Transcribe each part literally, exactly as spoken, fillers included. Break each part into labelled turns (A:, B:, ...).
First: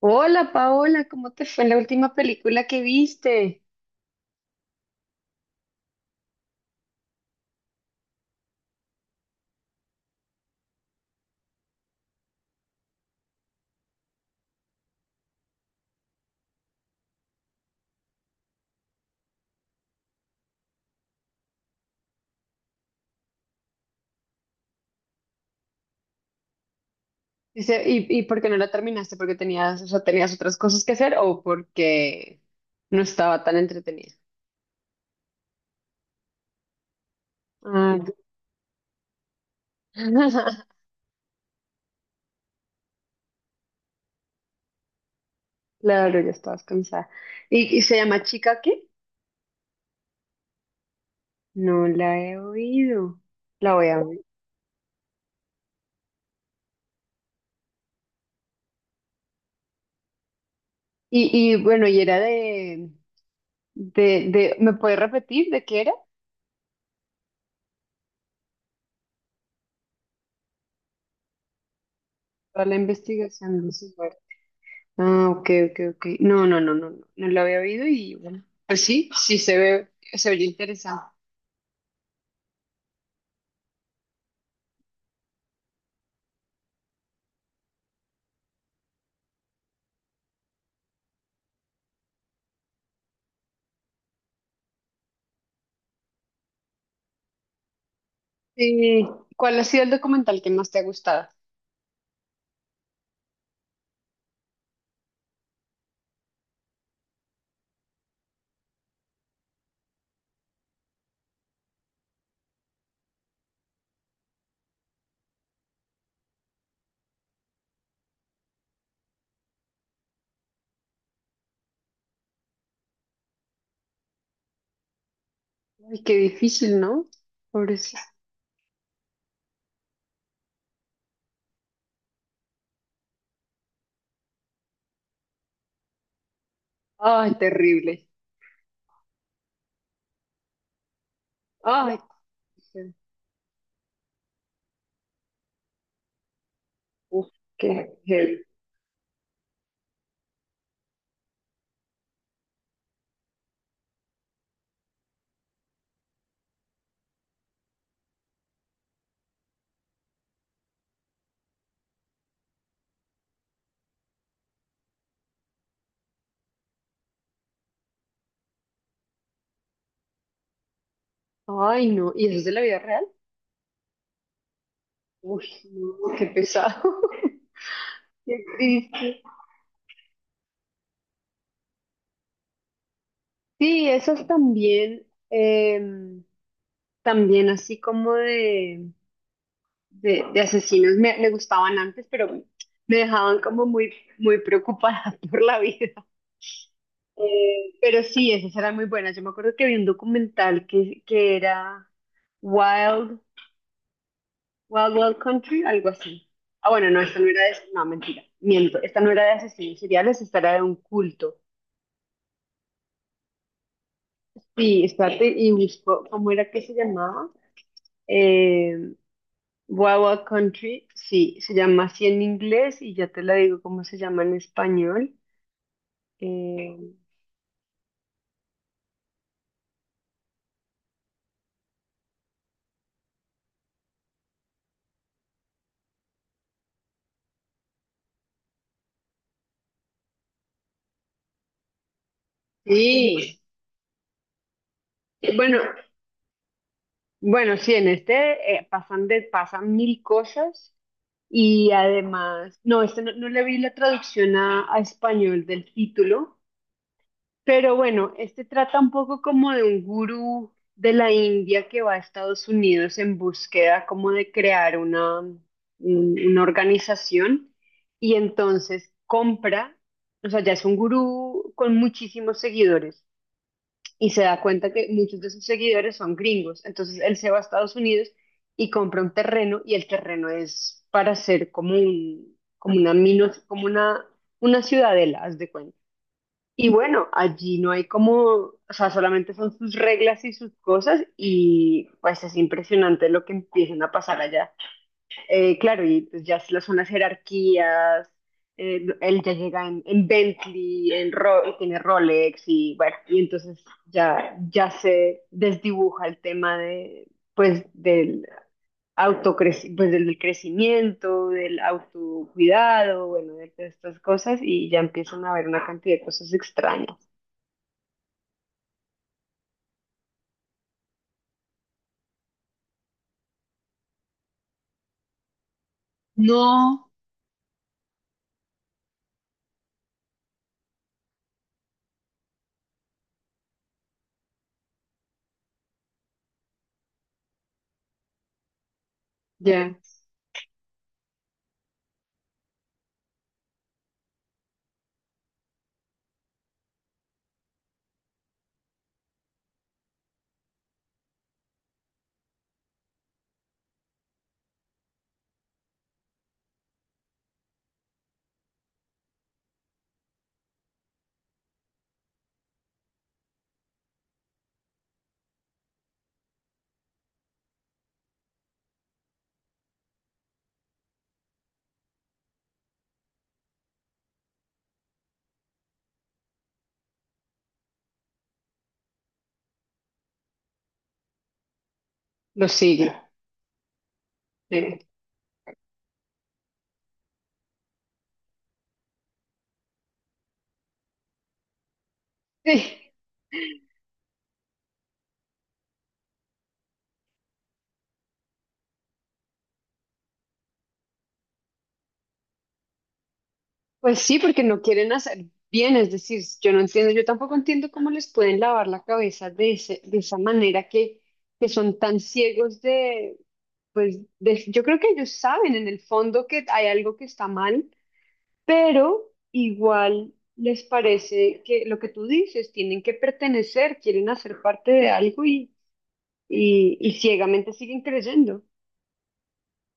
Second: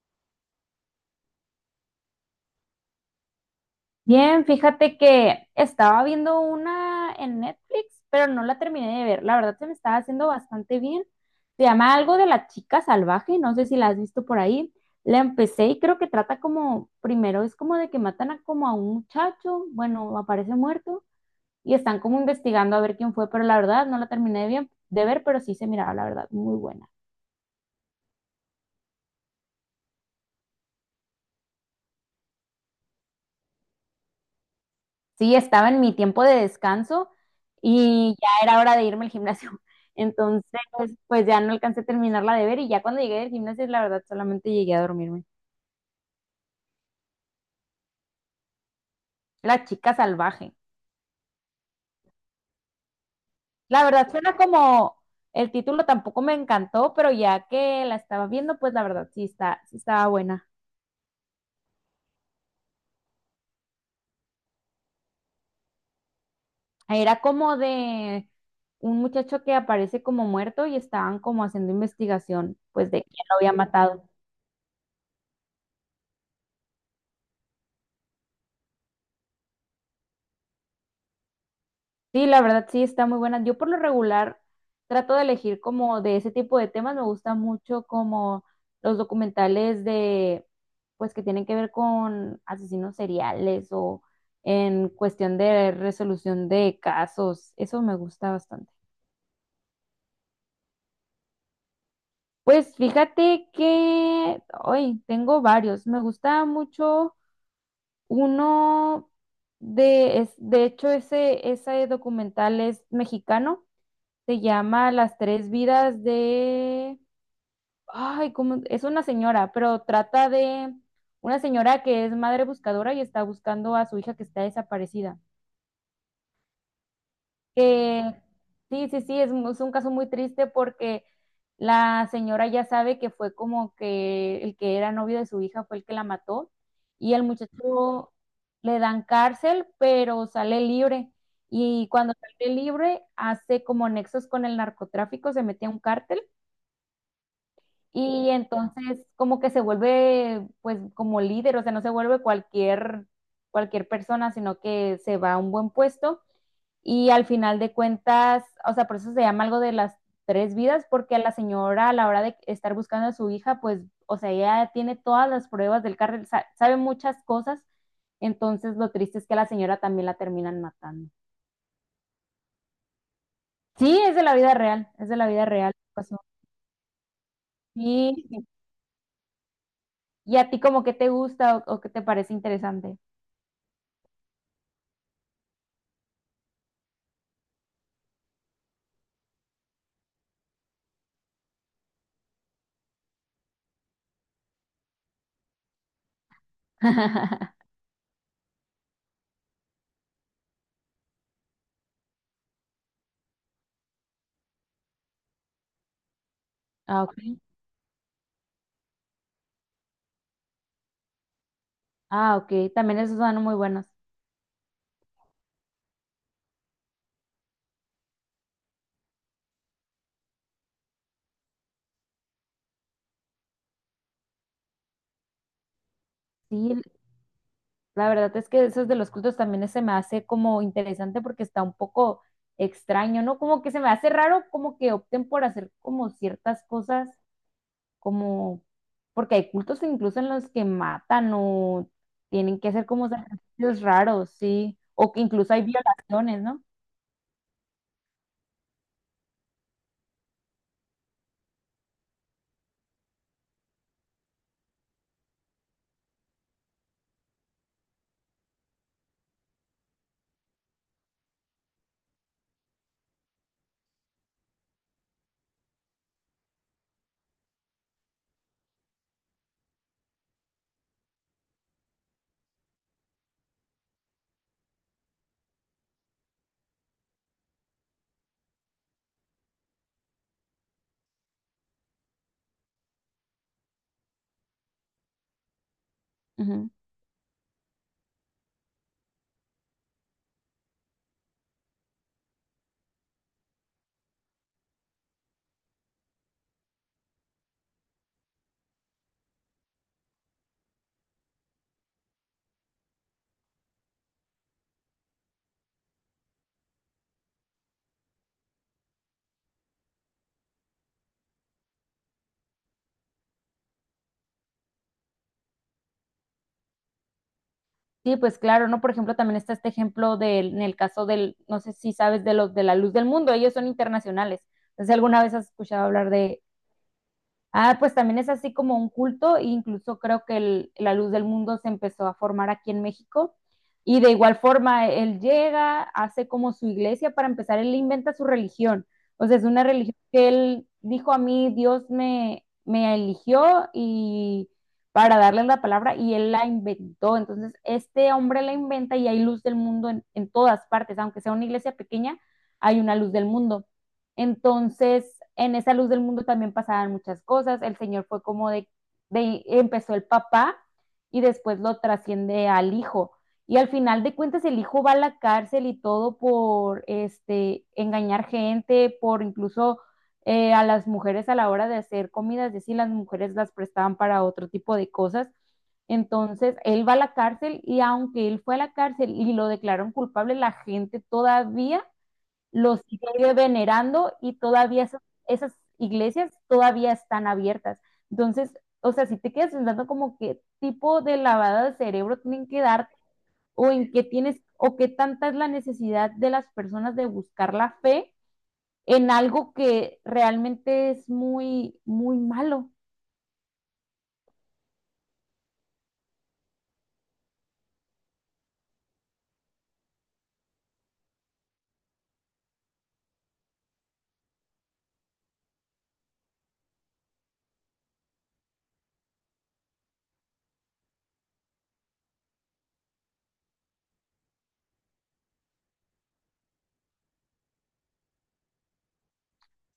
A: Hola Paola, ¿cómo te fue en la última película que viste?
B: Bien, fíjate que estaba viendo una en Netflix, pero no la terminé de ver. La verdad se me estaba haciendo bastante bien. Se llama algo de La Chica Salvaje, no sé si la has visto por ahí. La empecé y creo que trata como, primero es como de que matan a como a un muchacho, bueno, aparece muerto y están como investigando a ver quién fue, pero la verdad no la terminé de bien de ver, pero sí se miraba, la verdad, muy buena.
A: Dice, ¿y, y ¿por qué no la terminaste? ¿Porque tenías, o sea, tenías otras cosas que hacer o porque no estaba tan entretenida?
B: Sí, estaba en mi tiempo de descanso
A: Ah,
B: y ya era hora de irme al gimnasio. Entonces, pues ya no alcancé a terminarla de ver y ya cuando llegué del gimnasio, la verdad, solamente llegué a dormirme.
A: claro, ya estabas cansada. ¿Y, y se llama Chica qué?
B: La Chica Salvaje.
A: No la he oído. La
B: La
A: voy a
B: verdad,
A: ver.
B: suena como el título tampoco me encantó, pero ya que la estaba viendo, pues la verdad sí está, sí estaba buena.
A: Y, y bueno, y era de, de, de, ¿me puedes repetir de qué era?
B: Era como de un muchacho que aparece como muerto y estaban como haciendo investigación,
A: Toda la
B: pues de quién lo había
A: investigación de su...
B: matado.
A: Ah, ok, ok, ok. No, no, no, no, no, no lo había oído y bueno, pues sí, sí se ve, se ve interesante.
B: Sí, la verdad sí está muy buena. Yo por lo regular trato de elegir como de ese tipo de temas. Me gusta mucho como los documentales de, pues que tienen que ver con asesinos seriales o en cuestión de resolución de casos. Eso me gusta bastante.
A: Sí. ¿Cuál ha sido el documental que más te ha gustado?
B: Pues fíjate que hoy tengo varios. Me gusta mucho uno de, es, de hecho ese, ese documental es mexicano. Se llama Las Tres Vidas de... Ay, ¿cómo? Es una señora, pero trata de una señora que es madre buscadora y está buscando a su hija que está desaparecida.
A: Ay, qué difícil, ¿no? Pobrecito.
B: Que sí, sí, sí, es, mu- es un caso muy triste porque la señora ya sabe que fue como que el que era novio de su hija fue el que la mató y el
A: Ay, terrible.
B: muchacho le dan cárcel, pero sale libre. Y
A: Ay,
B: cuando sale
A: qué-
B: libre, hace como nexos con el narcotráfico, se mete a un cártel.
A: uf, qué
B: Y
A: heavy.
B: entonces como que se vuelve pues como líder, o sea, no se vuelve cualquier, cualquier persona, sino que se va a un buen puesto y al final de cuentas, o sea, por eso se llama algo de las tres vidas, porque a la señora a la hora de estar buscando a su hija, pues, o sea, ella tiene todas las pruebas del cartel, sa- sabe muchas cosas, entonces lo triste es que a la señora también la terminan matando.
A: Ay, no, ¿y eso es de la vida real?
B: Sí, es de la vida real, es de la vida
A: Uy,
B: real.
A: no,
B: Pasó.
A: qué pesado.
B: Sí,
A: Qué triste.
B: y a ti como que te gusta o o qué te parece interesante.
A: Sí, esas también, em, también así como de de, de asesinos me, me gustaban antes, pero me dejaban como muy, muy preocupada por la vida. Eh, pero sí, esas eran muy buenas. Yo me acuerdo que vi un documental que, que era Wild, Wild Wild Country, algo así. Ah, bueno, no,
B: Ah, ok.
A: esta no era de, no, mentira, miento, esta no era de asesinos seriales, esta era de un culto.
B: Ah, ok. También esos son muy buenos.
A: Sí, espérate, y busco, ¿cómo era que se llamaba? Eh, Wild Wild Country, sí, se llama así en inglés y ya te la digo cómo se llama en español.
B: Sí,
A: Eh,
B: el- la verdad es que esos de los cultos también se me hace como interesante porque está un poco extraño, ¿no? Como que se me hace raro como que opten por hacer como ciertas cosas, como porque hay cultos incluso en los que matan o tienen que hacer como
A: Sí,
B: sacrificios raros, sí, o que incluso
A: bueno,
B: hay violaciones, no.
A: bueno, sí, en este eh, pasan, de, pasan mil cosas y además, no, este no, no le vi la traducción a, a español del título, pero bueno, este trata un poco como de un gurú de la India que va a Estados Unidos en búsqueda como de crear una, un- una organización y entonces compra, o sea, ya es un gurú con muchísimos seguidores y se da cuenta que muchos de sus seguidores son gringos. Entonces él se va a Estados Unidos y compra un terreno y el terreno es para hacer como un, como una minos, como una, una ciudadela, haz de cuenta. Y bueno, allí no hay como, o sea, solamente son sus reglas y sus cosas y pues es impresionante lo que empiezan a pasar allá. Eh, claro, y pues ya lo son las unas jerarquías, eh, él ya llega en, en Bentley, en Ro- y tiene Rolex y bueno, y entonces ya, ya se desdibuja el tema de, pues, del autocreci- pues, del crecimiento, del autocuidado, bueno, de todas estas cosas y ya empiezan a haber una cantidad de cosas extrañas.
B: Sí, pues claro, ¿no? Por ejemplo, también está este ejemplo del, en el caso del, no sé si sabes de los de La Luz del Mundo, ellos son internacionales. No sé si alguna vez has escuchado hablar de,
A: No,
B: ah, pues también es así como un culto, e incluso creo que el- La Luz del Mundo se empezó a formar aquí en México. Y de igual forma, él llega, hace como su iglesia, para empezar, él inventa su religión. O sea, es una
A: ya,
B: religión que él dijo a mí, Dios me, me eligió y para darle la palabra y él la inventó. Entonces, este hombre la inventa y hay Luz del Mundo en en todas partes, aunque sea una iglesia pequeña, hay una Luz del Mundo. Entonces, en esa Luz del Mundo también pasaban muchas cosas. El señor fue como de, de empezó el papá y después lo trasciende al hijo. Y al final de cuentas el hijo va a la cárcel y todo por este engañar gente, por incluso eh, a las mujeres a la hora de hacer comidas, es decir, las mujeres las prestaban para otro tipo de cosas. Entonces, él va a la cárcel y aunque él fue a la cárcel y lo declararon culpable, la gente todavía
A: lo
B: los
A: sigue.
B: sigue venerando y
A: Sí.
B: todavía esas, esas iglesias todavía están abiertas. Entonces, o sea, si te quedas pensando como qué tipo de lavada de cerebro tienen que dar o en qué tienes o qué tanta es la necesidad de las personas de buscar la fe en algo que realmente es muy, muy malo.
A: Pues sí, porque no quieren hacer bien, es decir, yo no entiendo, yo tampoco entiendo cómo les pueden lavar la cabeza de ese, de esa manera que, que son tan ciegos de, pues de- yo creo que ellos saben en el fondo que hay algo que está mal, pero igual les parece que lo que tú dices, tienen que pertenecer, quieren hacer parte de algo y, y, y ciegamente siguen creyendo.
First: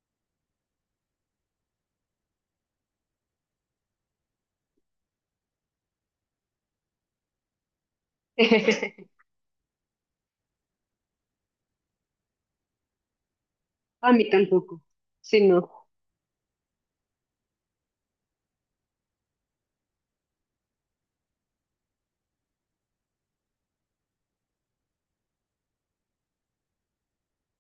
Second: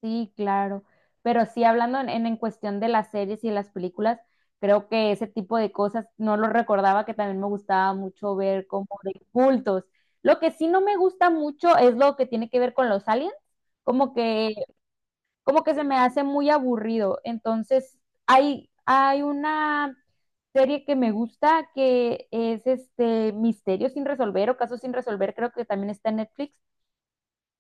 B: Sí, claro. Pero sí, hablando en, en, en cuestión de las series y las películas, creo que ese tipo de cosas no lo recordaba, que también me gustaba mucho ver como de cultos. Lo que sí no me gusta mucho es lo que tiene que ver con los aliens,
A: A
B: como
A: mí
B: que,
A: tampoco, sí,
B: como
A: no.
B: que se me hace muy aburrido. Entonces, hay, hay una serie que me gusta que es este Misterios sin Resolver o Casos sin Resolver, creo que también está en Netflix,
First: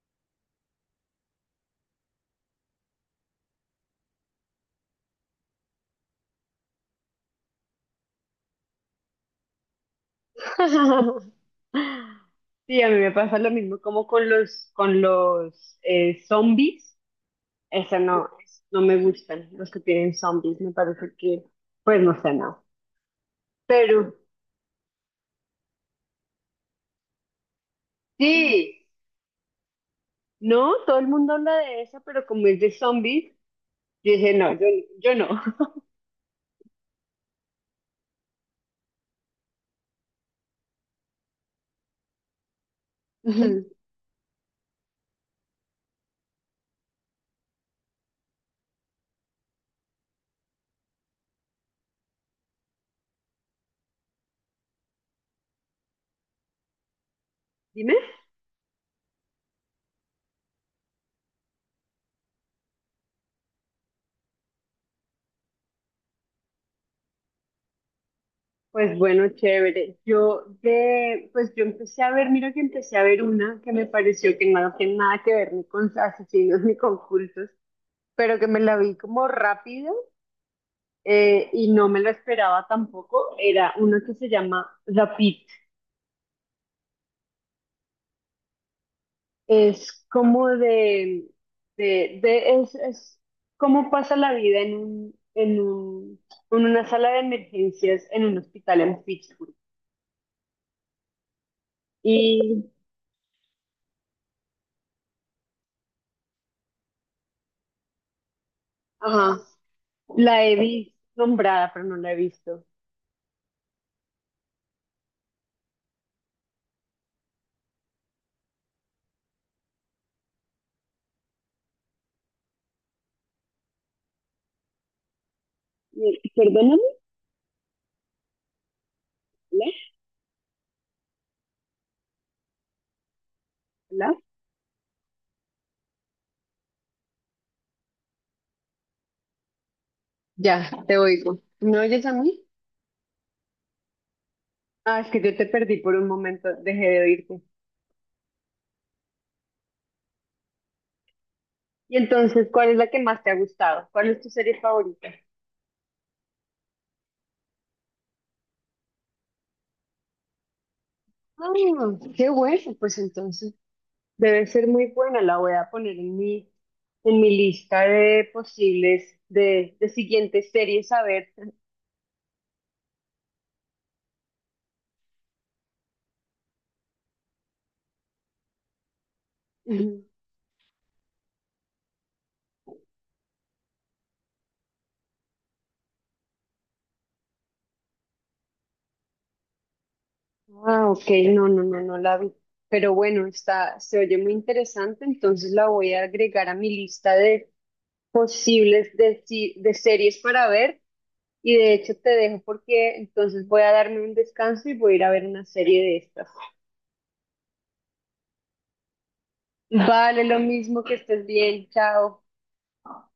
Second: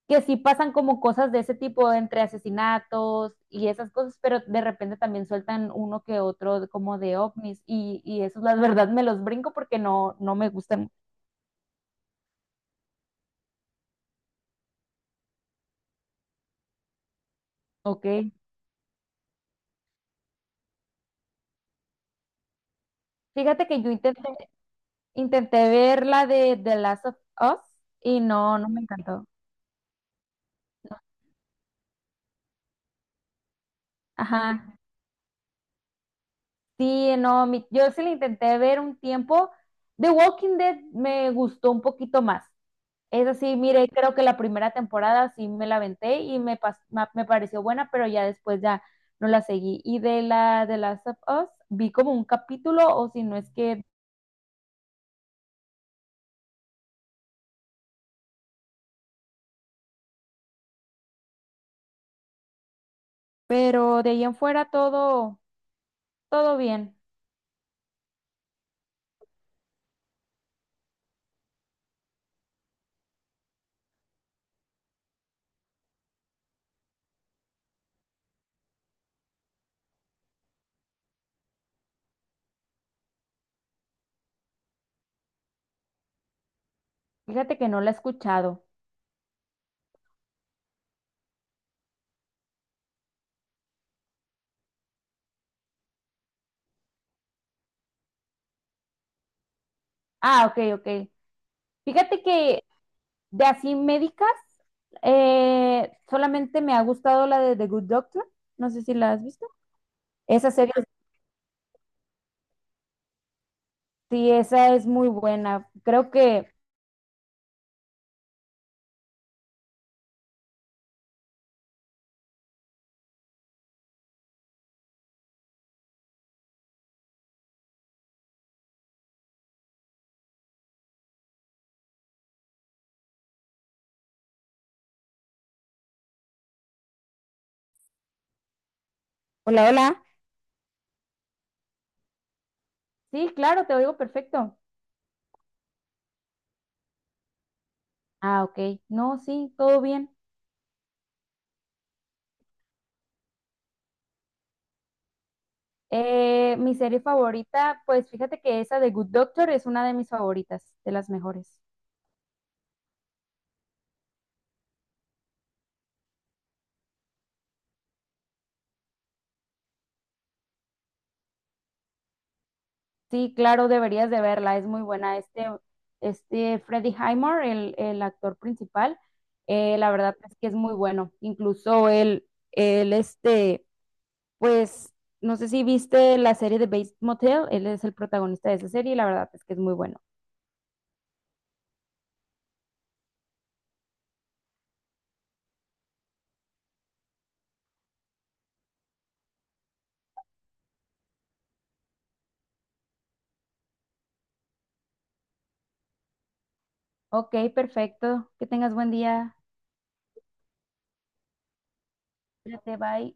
B: que sí pasan como cosas de ese tipo, entre asesinatos y esas cosas, pero de repente también sueltan uno que otro como de ovnis y, y eso la verdad me los brinco porque no, no me gustan.
A: Sí, a mí me pasa lo mismo como con los, con los eh, zombies. Esa no,
B: Ok.
A: es- no me gustan los que tienen zombies. Me parece que, pues no sé, no.
B: Fíjate que yo
A: Pero
B: intenté, intenté ver la de The Last of Us y no, no me
A: sí,
B: encantó.
A: no, todo el mundo habla de esa, pero como es de zombies, yo dije, no, yo,
B: Ajá.
A: yo no.
B: Sí, no, mi- yo sí le intenté ver un tiempo. The Walking Dead me gustó un poquito más. Es así,
A: Ujú.
B: mire, creo que la primera temporada sí me la aventé y me, pas- ma- me pareció buena, pero ya después ya no la seguí. Y de la de Last of Us vi como un capítulo, o si no es que,
A: Dime.
B: pero de ahí en fuera todo, todo bien.
A: Pues bueno, chévere. Yo de, pues yo empecé a ver, mira que empecé a ver una que me pareció que no tiene nada que ver ni con asesinos ni con cultos, pero que me la vi como rápido, eh, y no me lo esperaba tampoco, era uno que se llama Rapid.
B: Fíjate que no la he escuchado.
A: Es como de, de, de- es, es cómo pasa la vida en un, en un, en una sala de emergencias en un hospital en Pittsburgh.
B: Ah, ok, ok. Fíjate que
A: Y,
B: de así médicas, eh, solamente me ha gustado la de The Good Doctor. No sé si la has
A: ajá,
B: visto.
A: la
B: Esa
A: he
B: serie,
A: visto nombrada, pero no la he visto.
B: sí, esa es muy buena. Creo que.
A: Eh, Perdóname, ¿hola? ¿Hola?
B: Hola, hola.
A: Ya, te oigo. ¿Me oyes a mí?
B: Sí, claro, te oigo perfecto.
A: Ah, es que yo te perdí por un momento, dejé de oírte.
B: Ah, ok. No, sí, todo bien.
A: Y entonces, ¿cuál es la que más te ha gustado? ¿Cuál es tu serie favorita?
B: Eh, mi serie favorita, pues fíjate que esa de Good Doctor es una de mis favoritas, de las
A: Ah,
B: mejores.
A: qué bueno, pues entonces debe ser muy buena. La voy a poner en mi, en mi lista de posibles, de, de siguientes series a ver.
B: Sí, claro, deberías de verla, es muy buena. Este, este Freddie Highmore, el, el actor principal, eh, la
A: Ujú.
B: verdad es que es muy bueno. Incluso él, él, este, pues, no sé si viste la serie de Bates Motel, él es el protagonista de esa serie y la verdad es que es muy bueno.
A: Ah, ok, no, no, no, no la vi. Pero bueno, está, se oye muy interesante, entonces la voy a agregar a mi lista de posibles de, si- de series para ver. Y de hecho te dejo porque entonces voy a darme un descanso y voy a ir a ver una serie de estas.
B: Ok, perfecto, que tengas buen día.
A: Vale, lo mismo que estés bien, chao.
B: Cuídate, bye.